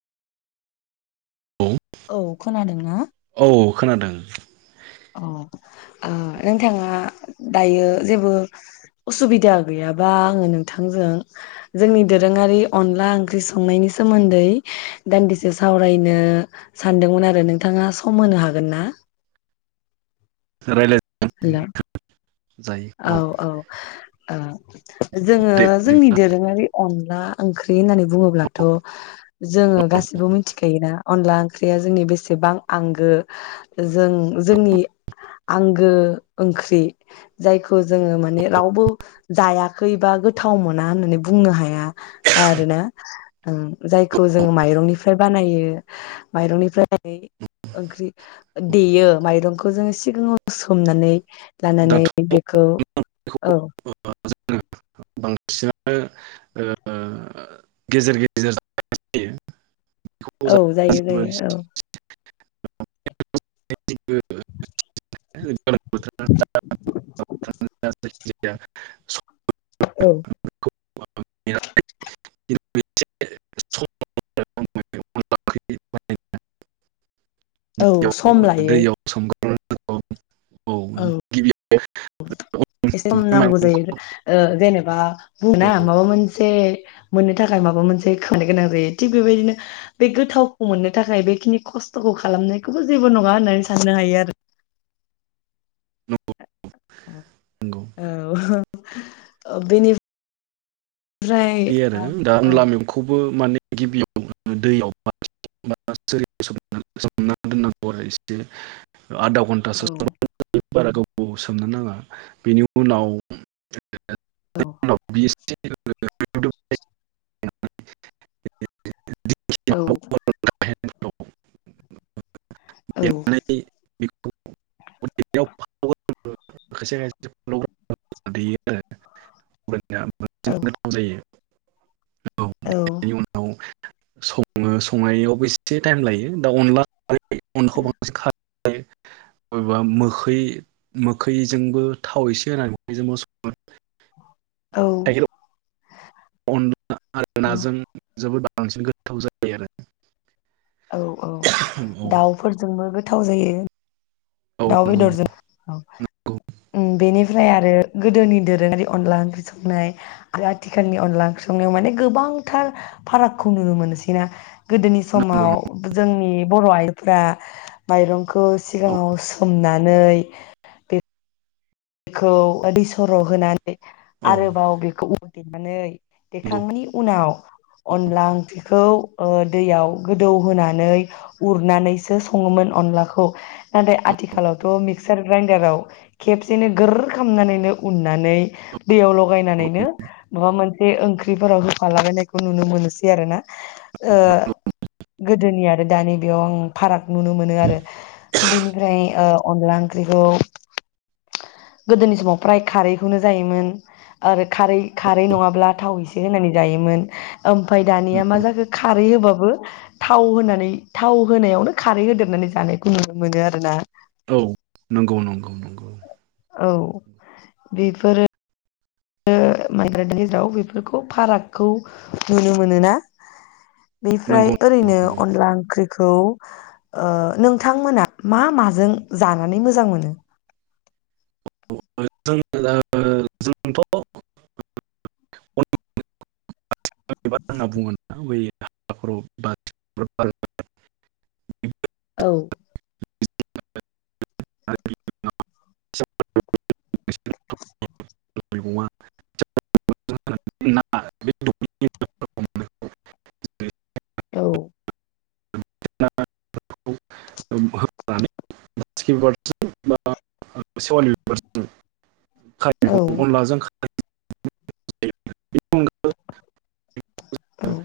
औ औ खोनादों ना औ खोनादों अ ओ नोंथाङा दायो जेबो उसुबिदा गैयाबा आंङो नोंथांजों जोंनि दोरोंङारि अनला ओंख्रि संनायनि सोमोन्दै दान्दिसे सावरायनो सानदोंमोन आरो नोंथाङा सम होनो हागोन ना रायलाय हेलौ औ औ ओ जोंङो दे जोंनि दोरोङारि अन ला ओंख्रि होननानै बुङोब्लाथ' जोंङो गासिबो मिथिखायोना अनला ओंख्रिया जोंनि बेसेबां आंगो जों जोंनि आंगो ओंख्रि जायखौ जोंङो माने रावबो जायाखै बा गोथाव मोना होननानै बुंनो हाया आरोना। ओ जायखौ जोंङो माइरंनिफ्राय बानायो माइरंनिफ्राय ओंख्रि देयो माइरंखौ जोंङो सिगाङाव सोमनानै लानानै दाथ' बेखौ जोङो औ बांसिनानो ओ गेजेर-गेजेर जानाय जायो। बेखौ औ जायो जायो औ [unintelligible] [inaudible] [unintelligible] [inaudible] [inaudible] औ जेबो [inaudible] औ सम लायो। दैयाव [inaudible] औ गिबियाव एसे हम बे नांगौ माइरंखौ जायो ओ जेनेबा औ बुङोना माबा मोनसे मोननो थाखाय माबा मोनसे खोमानो गोनां जायो थिग बेबायदिनो बे गोथावखौ मोननो थाखाय बेखिनि खस्थ'खौ खालामनायखौबो जेबो नङा होननानै साननो हायो आरो। नंगौ नंगौ औ [unintelligible] बिदि आरो औ दा औ अनला मेगंखौबो माने गिबियाव दैयाव सोमना दोननांगौ आरो एसे आधा औ घन्टासो बारा गोावबाव सोमनो नाङा बेनि उनाव औ [unintelligible] [unintelligible] औ [unintelligible] [unintelligible] [unintelligible] या औ बांसिन गोथाव जायो। औ बेनि उनाव संङो संनायआवबो इसे टाइम लायो दा अनला अनखौ बांसिन खार बबेबा मोखै मोखैजोंबो थाव एसे होनानै मोखैजोंबो संङो औ अनला आरो औ नाजों जोबोद बांसिन गोथाव जायो आरो औ औ औ दाउफोरजोंबो गोथाव जायो। औ दाउ नंगौ बेदरजों ओ नंगौ बेनिफ्राय आरो गोदोनि दोरोङारि अनला ओंख्रि संनाय आरो आथिखालनि अनला ओंख्रि संनायाव माने गोबांथार फारागखौ नुनो मोनसैना गोदोनि नंगौ नंगौ समाव जोंनि बर' आइजोफ्रा माइरं। खौ औ सिगाङाव सो उननानै बे बेखौ दै सर' होना औ आरोबाव बेखौ देनानै। नंगौ देखांनि उनाव अनला ओंख्रिखौ ओ दैयाव गोदौ होनानै उरनानैसो सङोमोन अनलाखौ नाथाय आथिखालावथ' मिक्सार ग्राइडाराव खेब सेनो गोर खालामनानैनो उननानै दैयाव लगायनानैनो माबा मोनसे ओंख्रिफोराव होफालाबायनाय नुनो मोनोसै आरोना ओ गोदोनि आरो दानि बेयाव आं। फाराग नुनो मोनो आरो बेनिफ्राय ओ अनला ओंख्रिखौ। गोदोनि समाव फ्राय खारैखौनो जायोमोन आरो खारै खारै नङाब्ला थाव एसे होनानै जायोमोन ओमफ्राय दानिया मा जाखो खारै होबाबो थाव होनानै थाव। होनायावनो खारै होदेरनानै जानायखौ नुनो मोनो आरोना। औ नंगौ नंगौ नंगौ औ बेफोरो। ओ माइग्रानि गेजेराव बेफोरखौ फारागखौ नुनो मोनोना। बेफ्राय नंगौ। ओरैनो अनला ओंख्रि। खौ ओ नोंथांमोना मा माजों जानानै मोजां मोनो। [unintelligible] औ। [unintelligible] [unintelligible] [unintelligible] औ। [unintelligible] [unintelligible] औ खारिखौ अनलाजों। [unintelligible] औ।